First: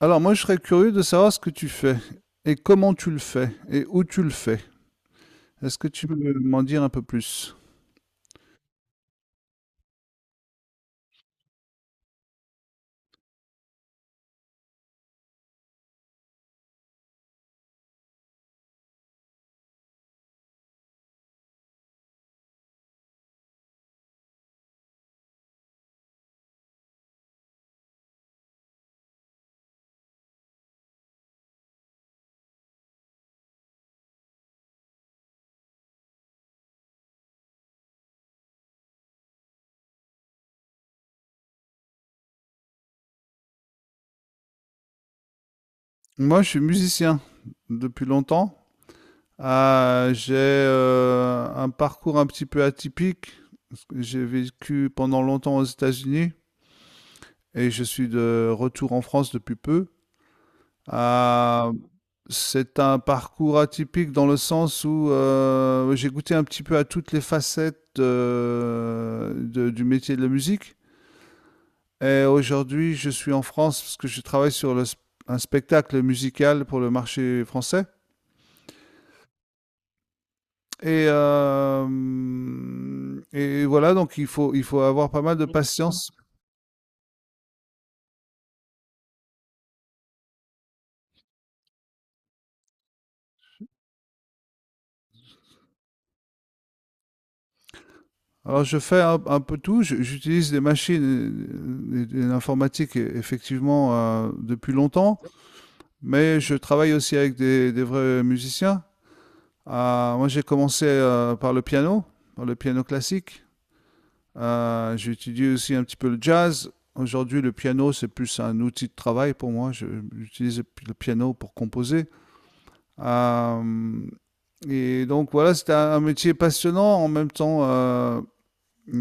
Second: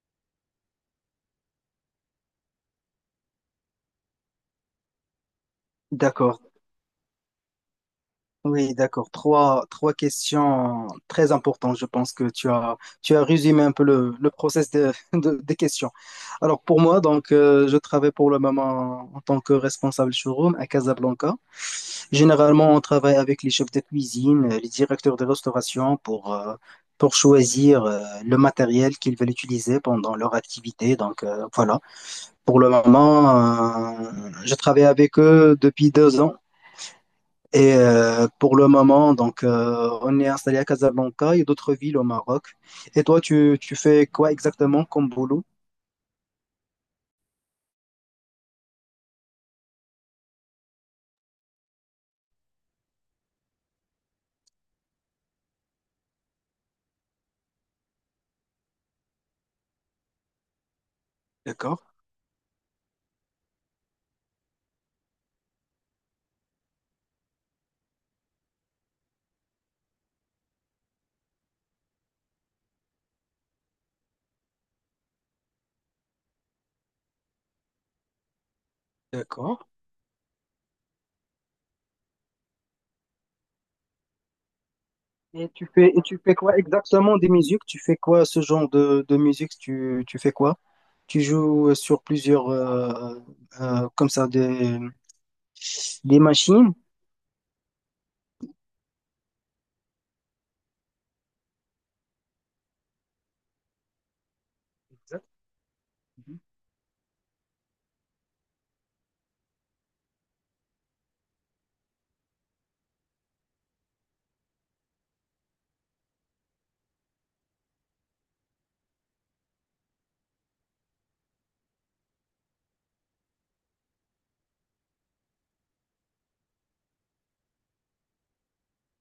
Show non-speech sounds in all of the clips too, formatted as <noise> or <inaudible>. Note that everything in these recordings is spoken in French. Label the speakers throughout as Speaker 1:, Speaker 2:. Speaker 1: Alors moi, je serais curieux de savoir ce que tu fais et comment tu le fais et où tu le fais. Est-ce que tu peux
Speaker 2: D'accord,
Speaker 1: m'en dire un peu plus?
Speaker 2: oui, d'accord. Trois questions très importantes. Je pense que tu as résumé un peu le process <laughs> des questions. Alors pour moi, donc, je travaille pour le moment en tant que responsable showroom à Casablanca. Généralement, on travaille avec les chefs de cuisine, les directeurs de restauration pour choisir le matériel qu'ils veulent utiliser pendant leur activité. Donc voilà, pour le moment, euh, je travaille avec eux depuis 2 ans. Et pour le moment, donc, on est installé à Casablanca et d'autres villes au Maroc. Et toi, tu fais quoi exactement comme boulot?
Speaker 1: Moi, je suis musicien depuis longtemps. Ah, j'ai un parcours un petit peu atypique. J'ai vécu pendant longtemps aux États-Unis et je suis de retour en France depuis peu. Ah,
Speaker 2: D'accord,
Speaker 1: c'est un parcours atypique dans le sens où j'ai goûté un petit peu à toutes les facettes du métier de la musique. Et aujourd'hui, je suis en France parce que je travaille sur un spectacle musical pour le marché français.
Speaker 2: d'accord.
Speaker 1: Et, euh, et voilà, donc il faut avoir pas mal de
Speaker 2: Et
Speaker 1: patience.
Speaker 2: tu fais quoi exactement des musiques? Tu fais quoi ce genre de musique? Tu fais quoi? Tu joues sur plusieurs, comme ça, des machines?
Speaker 1: Alors je fais un peu tout. J'utilise des machines et l'informatique effectivement depuis longtemps,
Speaker 2: Exact.
Speaker 1: mais je travaille aussi avec des vrais musiciens. Ah, moi j'ai commencé par le piano classique. J'ai aussi un petit peu le jazz. Aujourd'hui, le piano, c'est plus un outil de travail pour moi. J'utilise le piano pour composer. Euh, et donc, voilà, c'est un métier passionnant. En même temps,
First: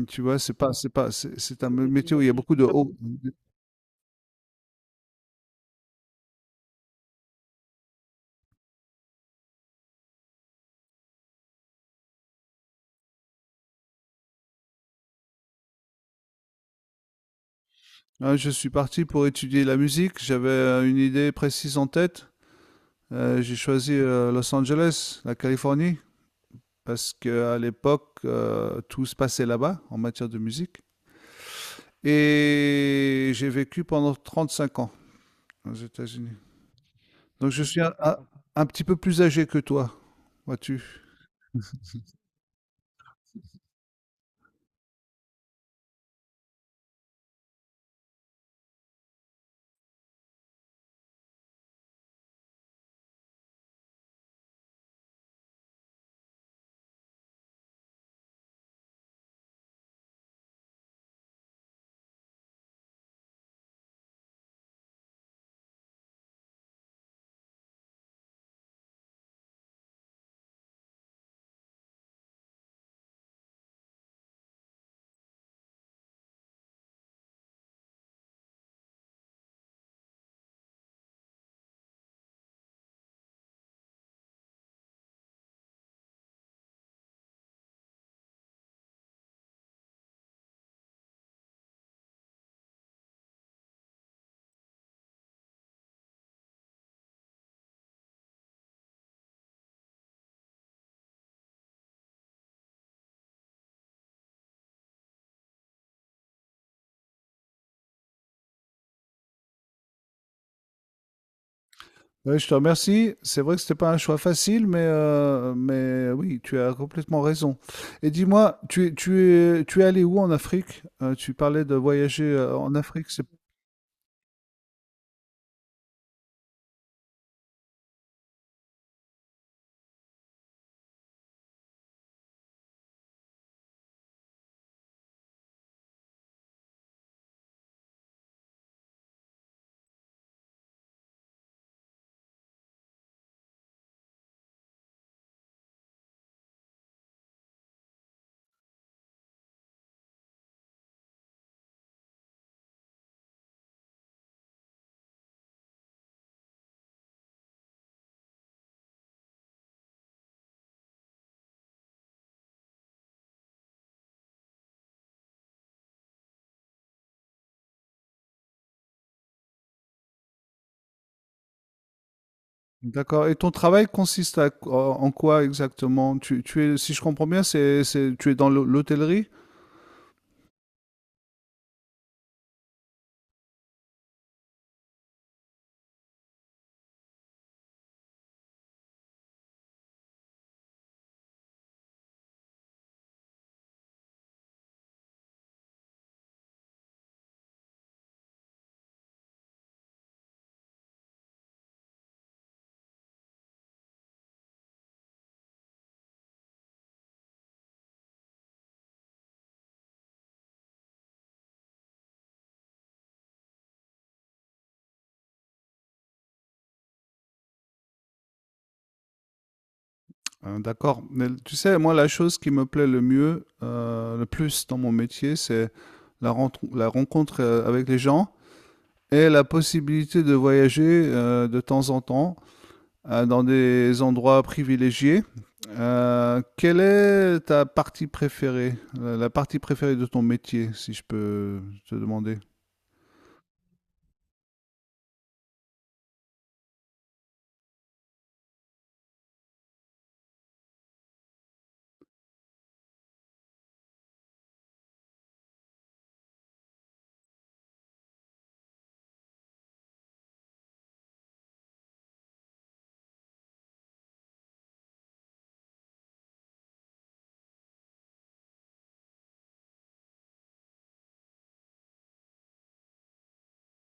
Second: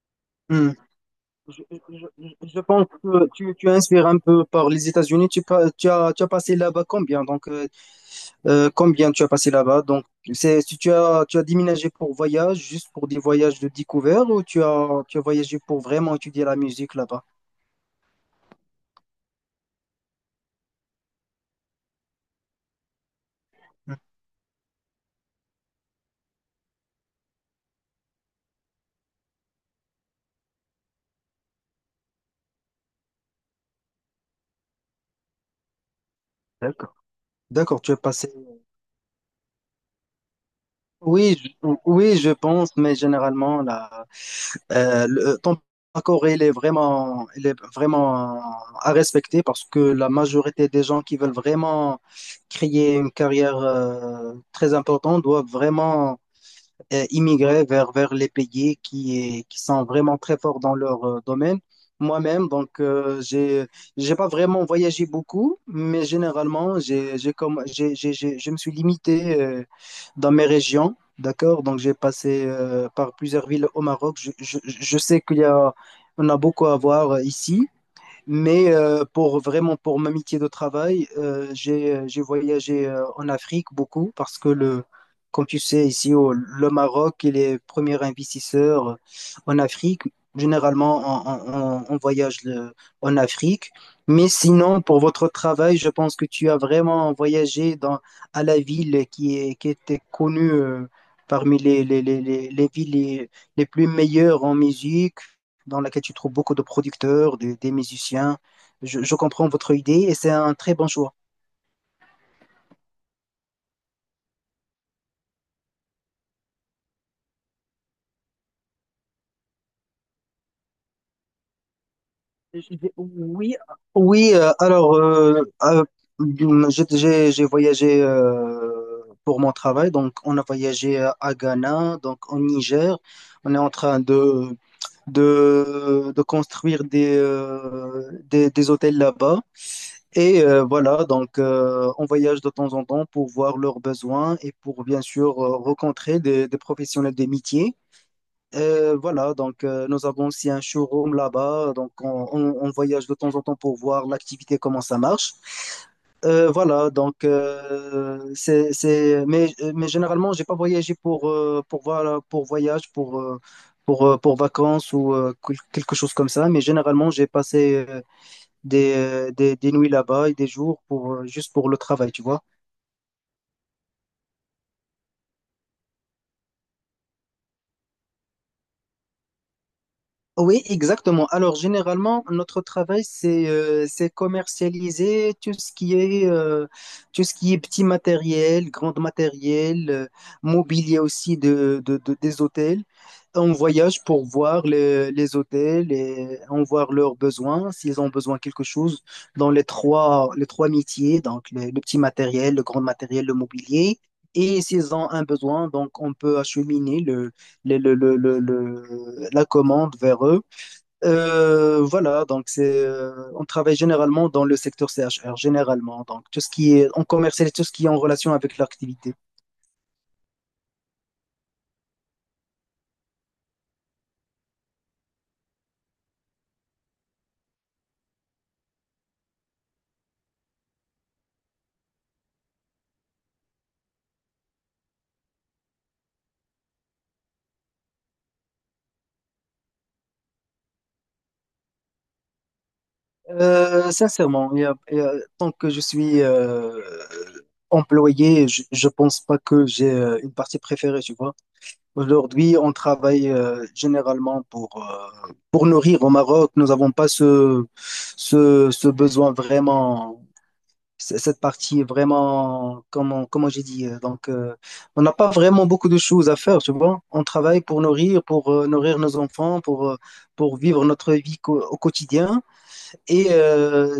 Speaker 1: tu vois, c'est pas,
Speaker 2: Je,
Speaker 1: c'est un métier où il y a
Speaker 2: je-
Speaker 1: beaucoup
Speaker 2: je-
Speaker 1: de
Speaker 2: pense
Speaker 1: hauts.
Speaker 2: que tu inspires un peu par les États-Unis. Tu as passé là-bas combien? Donc, combien tu as passé là-bas? Donc, si tu as déménagé pour voyage, juste pour des voyages de découverte, ou tu as voyagé pour vraiment étudier la musique là-bas?
Speaker 1: Hein, je suis parti pour étudier la musique. J'avais une idée précise en tête. J'ai choisi
Speaker 2: Hmm.
Speaker 1: Los Angeles, la Californie, parce qu'à l'époque, tout se passait là-bas en matière de musique. Et j'ai vécu pendant 35 ans aux États-Unis.
Speaker 2: D'accord.
Speaker 1: Donc je suis
Speaker 2: D'accord, tu as passé.
Speaker 1: un petit peu plus âgé que toi, vois-tu.
Speaker 2: Oui, oui, je pense, mais généralement, là. Ton accord, il est vraiment à respecter parce que la majorité des gens qui veulent vraiment créer une carrière très importante doivent vraiment immigrer vers les pays qui sont vraiment très forts dans leur domaine. Moi-même, donc, j'ai pas vraiment voyagé beaucoup, mais généralement, j'ai comme, j'ai- je me suis limité dans mes régions, d'accord? Donc, j'ai passé par plusieurs villes au Maroc. Je sais qu'il y a, on a beaucoup à voir ici. Mais pour vraiment pour m'amitié de travail, j'ai voyagé en Afrique beaucoup parce que le comme tu sais ici au, le Maroc il est premier investisseur en Afrique. Généralement on voyage en Afrique. Mais sinon pour votre travail, je pense que tu as vraiment voyagé dans à la ville qui est qui était connue parmi les les villes les plus meilleures en musique dans laquelle tu trouves beaucoup de producteurs, des musiciens. Je comprends votre idée et c'est un très bon choix.
Speaker 1: Ouais, je te remercie. C'est vrai que c'était pas un choix facile, mais, mais oui, tu as complètement raison. Et dis-moi, tu es allé où en Afrique? Tu parlais de voyager en Afrique, c'est
Speaker 2: Oui, oui, alors, j'ai voyagé pour mon travail, donc on a voyagé à Ghana, donc au Niger. On est en train de construire des hôtels là-bas. Et voilà, donc on voyage de temps en temps pour voir leurs besoins et pour bien sûr rencontrer des professionnels des métiers. Voilà, donc nous avons aussi un showroom là-bas, donc on voyage de temps en temps pour voir l'activité, comment ça marche. Voilà, donc c'est, mais généralement, j'ai pas voyagé pour voyage, pour vacances ou quelque chose comme ça, mais généralement, j'ai passé des nuits là-bas et des jours juste pour le travail, tu vois.
Speaker 1: d'accord. Et ton travail consiste en en quoi exactement? Tu es, si je comprends bien, tu es dans l'hôtellerie?
Speaker 2: Oui, exactement. Alors, généralement, notre travail, c'est commercialiser tout ce qui est tout ce qui est petit matériel, grand matériel, mobilier aussi des hôtels. On voyage pour voir les hôtels et on voit leurs besoins, s'ils ont besoin de quelque chose dans les trois métiers, donc le petit matériel, le grand matériel, le mobilier. Et s'ils ont un besoin, donc on peut acheminer la commande vers eux. Voilà, donc on travaille généralement dans le secteur C H R généralement. Donc tout ce qui est en commercial tout ce qui est en relation avec l'activité.
Speaker 1: D'accord. Mais tu sais, moi, la chose qui me plaît le plus dans mon métier, c'est la rencontre avec les gens et la possibilité de voyager de temps en temps dans des endroits privilégiés. Quelle est ta partie préférée, la partie préférée de ton métier, si je peux te demander?
Speaker 2: Sincèrement, tant que je suis employé, je pense pas que j'ai une partie préférée, tu vois. Aujourd'hui, on travaille généralement pour nourrir au Maroc. Nous n'avons pas ce besoin vraiment, cette partie vraiment, comment j'ai dit. Donc, on n'a pas vraiment beaucoup de choses à faire, tu vois. On travaille pour nourrir nos enfants, pour vivre notre vie au quotidien. Et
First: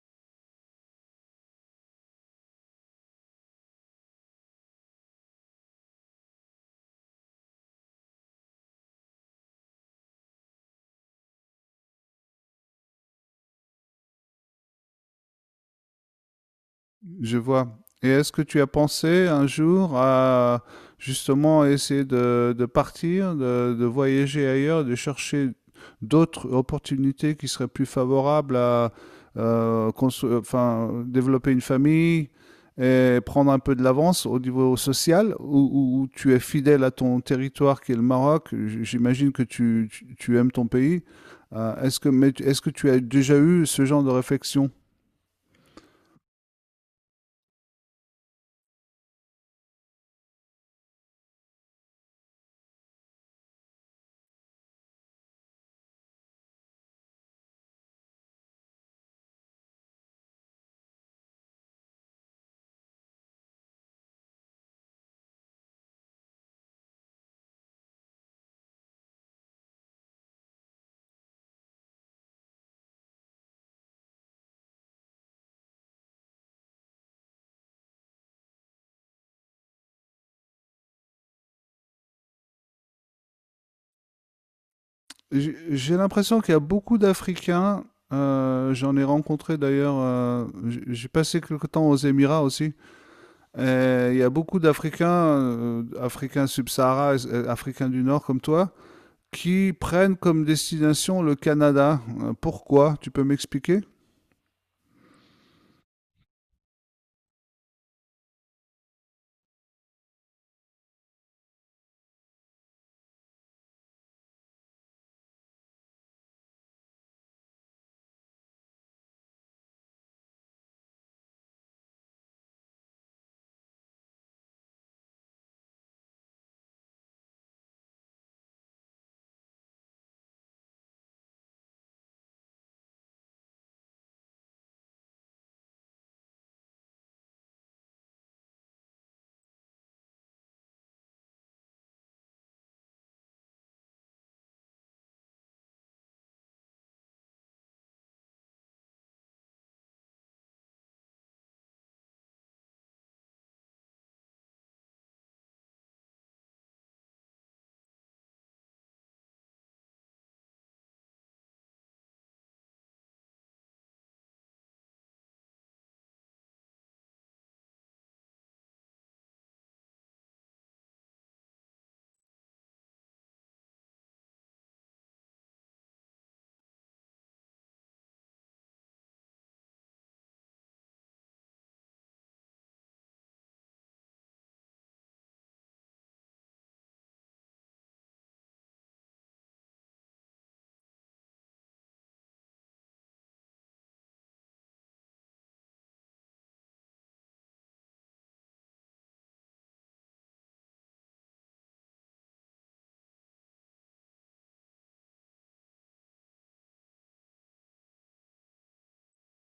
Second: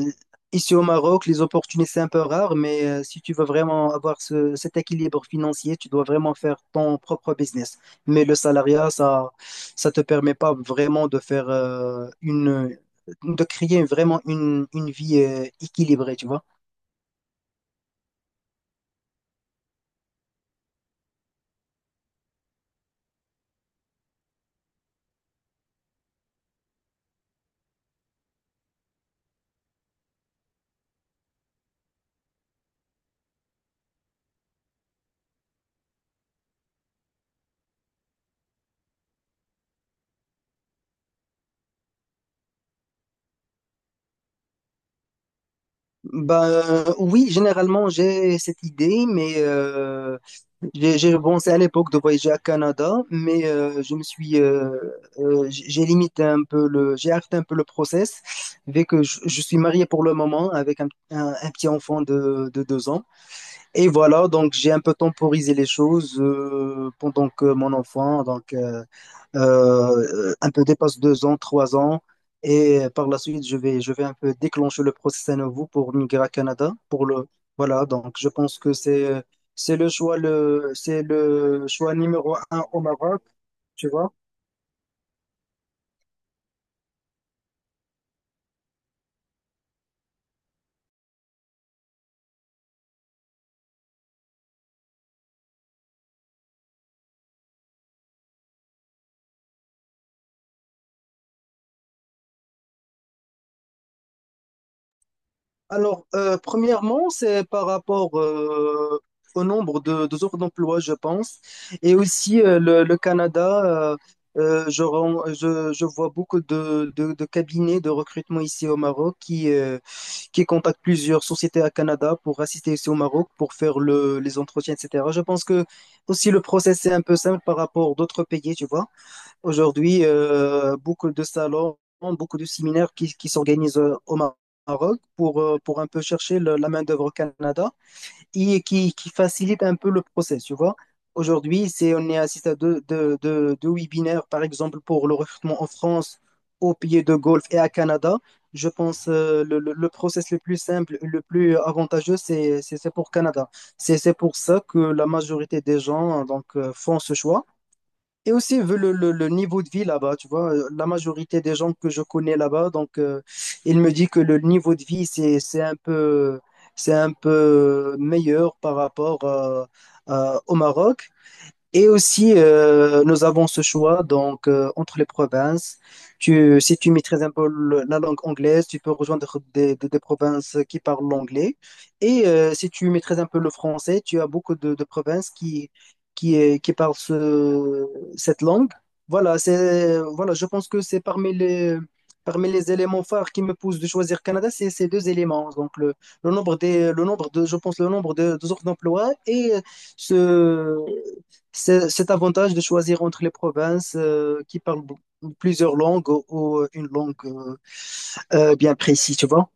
Speaker 2: ici au Maroc, les opportunités, c'est un peu rare, mais si tu veux vraiment avoir cet équilibre financier, tu dois vraiment faire ton propre business. Mais le salariat, ça te permet pas vraiment de faire de créer vraiment une vie équilibrée, tu vois.
Speaker 1: Je vois. Et est-ce que tu as pensé un jour à justement essayer de partir, de voyager ailleurs, de chercher d'autres opportunités qui seraient plus favorables à enfin, développer une famille et prendre un peu de l'avance au niveau social, où tu es fidèle à ton territoire qui est le Maroc. J'imagine que tu aimes ton pays. Mais est-ce que tu as déjà eu ce genre de réflexion?
Speaker 2: Bah, oui, généralement, j'ai cette idée, mais j'ai pensé à l'époque de voyager à Canada, mais je me suis, j'ai limité un peu le, j'ai arrêté un peu le process, vu que je suis marié pour le moment avec un petit enfant de 2 ans. Et voilà, donc j'ai un peu temporisé les choses pendant que mon enfant, donc un peu dépasse 2 ans, 3 ans, et par la suite je vais un peu déclencher le process à nouveau pour migrer à Canada, voilà, donc je pense que c'est le choix c'est le choix numéro un au Maroc, tu vois.
Speaker 1: J'ai l'impression qu'il y a beaucoup d'Africains. Euh, j'en ai rencontré d'ailleurs. J'ai passé quelque temps aux Émirats aussi. Et il y a beaucoup d'Africains, Africains subsahara, Africains du Nord comme toi, qui prennent comme destination le Canada. Pourquoi? Tu peux m'expliquer?
Speaker 2: Alors, premièrement, c'est par rapport au nombre de offres d'emploi, je pense. Et aussi, le Canada, euh, je vois beaucoup de cabinets de recrutement ici au Maroc qui contactent plusieurs sociétés à Canada pour assister ici au Maroc pour faire les entretiens, etc. Je pense que aussi le process est un peu simple par rapport d'autres pays, tu vois. Aujourd'hui, beaucoup de salons, beaucoup de séminaires qui s'organisent au Maroc pour un peu chercher la main-d'œuvre au Canada et qui facilite un peu le process, tu vois. Aujourd'hui, on est assisté à deux webinaires, par exemple, pour le recrutement en France, aux pays de Golfe et à Canada. Je pense le process le plus simple, le plus avantageux, c'est pour Canada. C'est pour ça que la majorité des gens donc, font ce choix. Et aussi, vu le niveau de vie là-bas, tu vois, la majorité des gens que je connais là-bas, donc, il me dit que le niveau de vie, c'est un peu meilleur par rapport au Maroc. Et aussi, nous avons ce choix donc entre les provinces. Si tu maîtrises un peu la langue anglaise, tu peux rejoindre des provinces qui parlent l'anglais. Et si tu maîtrises un peu le français, tu as beaucoup de provinces qui parlent cette langue. Voilà, voilà, je pense que c'est parmi parmi les éléments phares qui me poussent de choisir Canada, c'est ces deux éléments. Donc le nombre des, le nombre de offres d'emploi et ce c'est cet avantage de choisir entre les provinces qui parlent plusieurs langues ou une langue bien précise, tu vois.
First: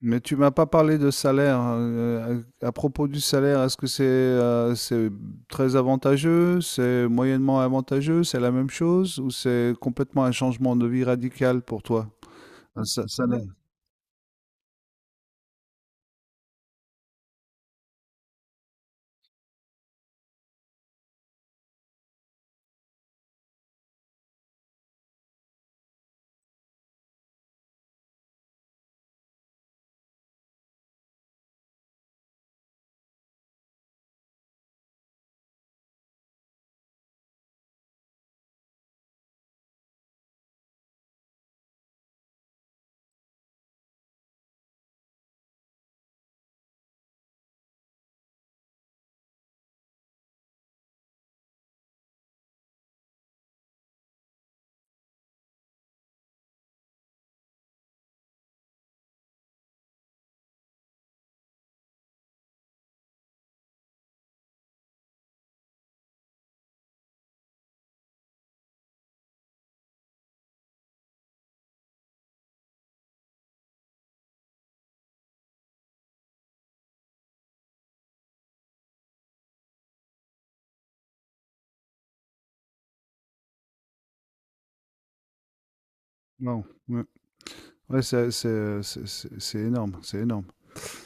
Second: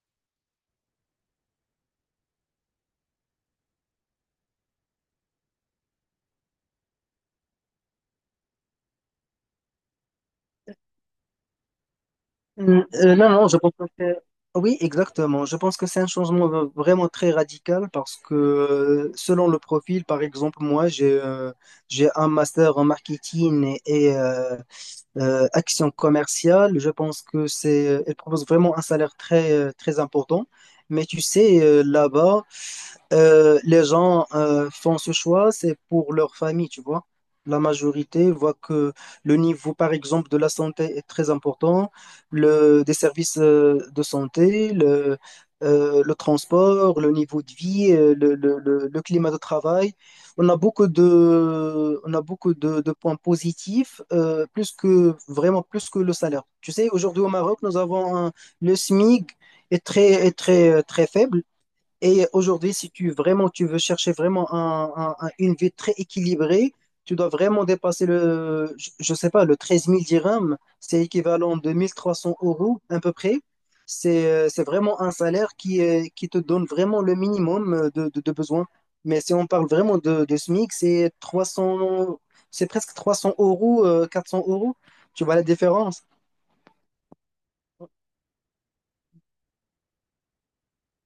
Speaker 1: Mais tu m'as pas parlé de salaire, hein. À propos du salaire, est-ce que c'est très avantageux, c'est moyennement avantageux, c'est la même chose ou c'est complètement un changement de vie radical pour toi?
Speaker 2: Non,
Speaker 1: Salaire.
Speaker 2: non, je pense que Oui, exactement. Je pense que c'est un changement vraiment très radical parce que selon le profil, par exemple, moi, j'ai un master en marketing action commerciale. Je pense que elle propose vraiment un salaire très important. Mais tu sais, là-bas, les gens font ce choix, c'est pour leur famille, tu vois. La majorité voit que le niveau, par exemple, de la santé est très important, des services de santé, le transport, le niveau de vie, le climat de travail. On a beaucoup de points positifs, plus que, vraiment plus que le salaire. Tu sais, aujourd'hui au Maroc, nous avons le SMIG est très, très faible. Et aujourd'hui, si tu vraiment tu veux chercher vraiment une vie très équilibrée, tu dois vraiment dépasser je sais pas, le 13 000 dirhams, c'est équivalent de 1 300 euros à peu près. C'est vraiment un salaire qui te donne vraiment le minimum de besoins. Mais si on parle vraiment de SMIC, c'est 300, c'est presque 300 euros, 400 euros. Tu vois la différence?
Speaker 1: Non. Ouais, ouais, c'est énorme, c'est énorme.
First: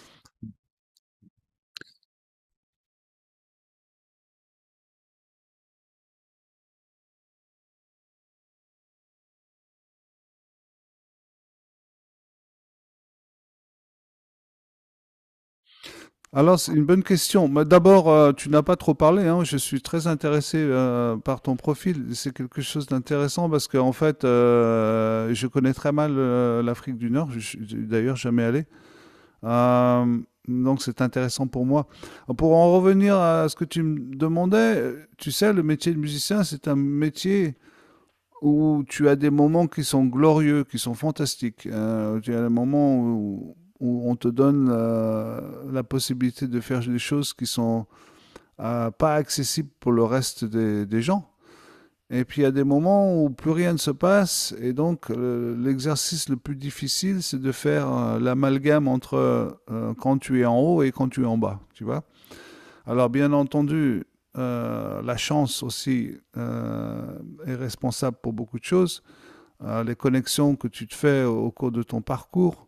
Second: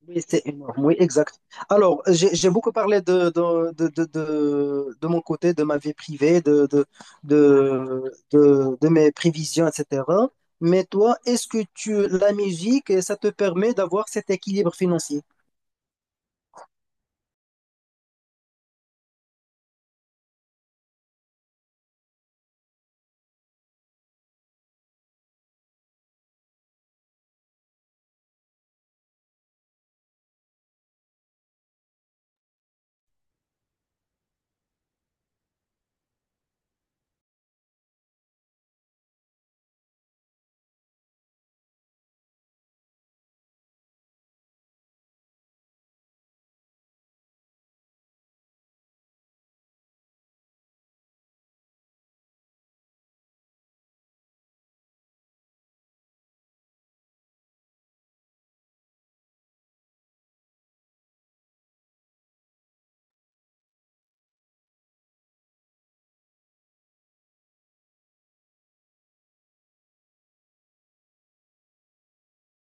Speaker 2: Oui, c'est énorme, oui, exact. Alors, j'ai beaucoup parlé de mon côté, de ma vie privée, de mes prévisions, etc. Mais toi, est-ce que tu, la musique, ça te permet d'avoir cet équilibre financier?
Speaker 1: Alors, c'est une bonne question. Mais d'abord, tu n'as pas trop parlé, hein. Je suis très intéressé par ton profil. C'est quelque chose d'intéressant parce qu'en fait, je connais très mal l'Afrique du Nord. Je suis d'ailleurs jamais allé. Euh, donc c'est intéressant pour moi. Pour en revenir à ce que tu me demandais, tu sais, le métier de musicien, c'est un métier où tu as des moments qui sont glorieux, qui sont fantastiques. Tu as des moments où on te donne la possibilité de faire des choses qui sont pas accessibles pour le reste des gens. Et puis il y a des moments où plus rien ne se passe, et donc l'exercice le plus difficile, c'est de faire l'amalgame entre quand tu es en haut et quand tu es en bas, tu vois. Alors bien entendu, la chance aussi est responsable pour beaucoup de choses. Les connexions que tu te fais au cours de ton parcours,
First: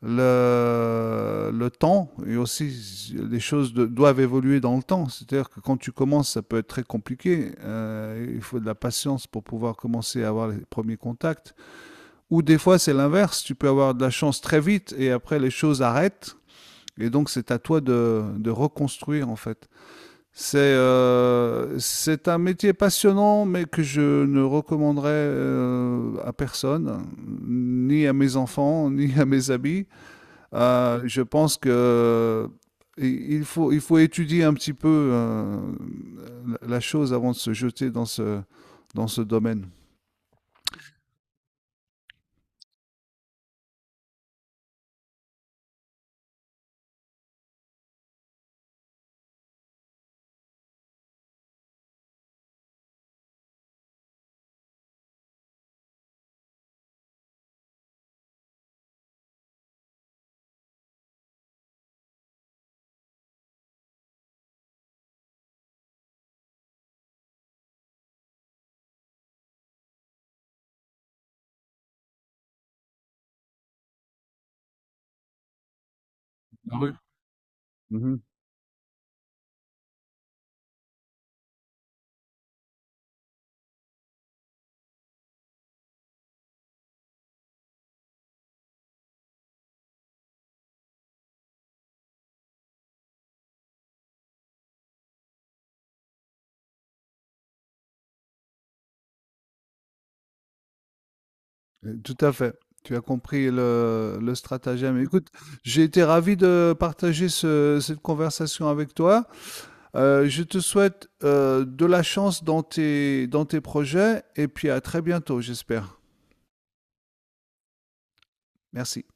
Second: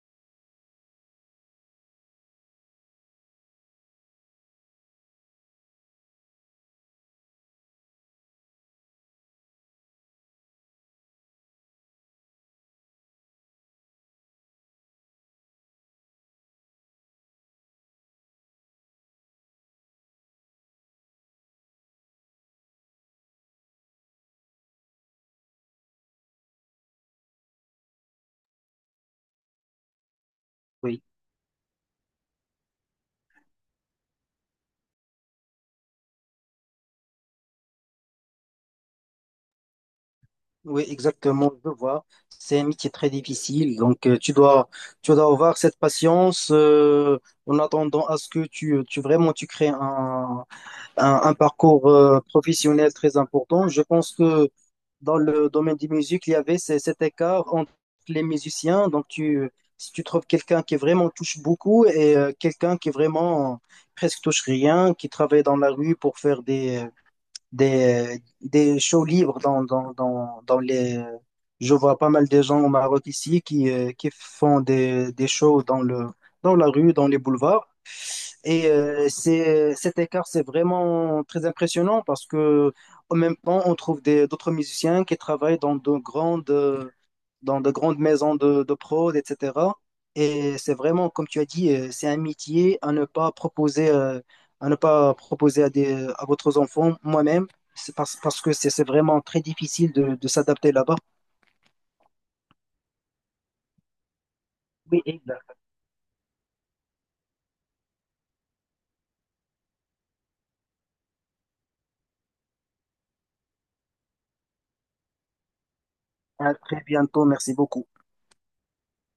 Speaker 1: le temps et aussi doivent évoluer dans le temps. C'est-à-dire que quand tu commences, ça peut être très compliqué. Il faut de la patience pour pouvoir commencer à avoir les premiers contacts. Ou des fois, c'est l'inverse. Tu peux avoir de la chance très vite et après, les choses arrêtent. Et donc, c'est à toi de reconstruire, en fait. C'est un métier passionnant, mais que je ne recommanderais à personne, ni à mes enfants, ni à mes amis.
Speaker 2: Oui.
Speaker 1: Je pense que il faut étudier un petit peu la chose avant de se jeter dans dans ce domaine.
Speaker 2: Oui, exactement, je vois. C'est un métier très difficile, donc tu dois avoir cette patience en attendant à ce que tu vraiment tu crées un parcours professionnel très important. Je pense que dans le domaine des musiques, il y avait cet écart entre les musiciens. Donc si tu trouves quelqu'un qui vraiment touche beaucoup et quelqu'un qui vraiment presque touche rien, qui travaille dans la rue pour faire des shows libres dans les. Je vois pas mal de gens au Maroc ici qui font des shows dans la rue, dans les boulevards.
Speaker 1: Mhm.
Speaker 2: Et cet écart, c'est vraiment très impressionnant parce que en même temps, on trouve des, d'autres musiciens qui travaillent dans de grandes maisons de prod, etc. Et c'est vraiment, comme tu as dit, c'est un métier à ne pas proposer, à ne pas proposer à des, à votre enfant, moi-même, parce que c'est vraiment très difficile de s'adapter là-bas.
Speaker 1: Tout à fait. Tu as compris le stratagème.
Speaker 2: Oui,
Speaker 1: Écoute,
Speaker 2: exact.
Speaker 1: j'ai été ravi de partager cette conversation avec toi. Je te souhaite de la chance dans dans tes projets et puis à très bientôt, j'espère.
Speaker 2: À très bientôt. Merci beaucoup.
Speaker 1: Merci.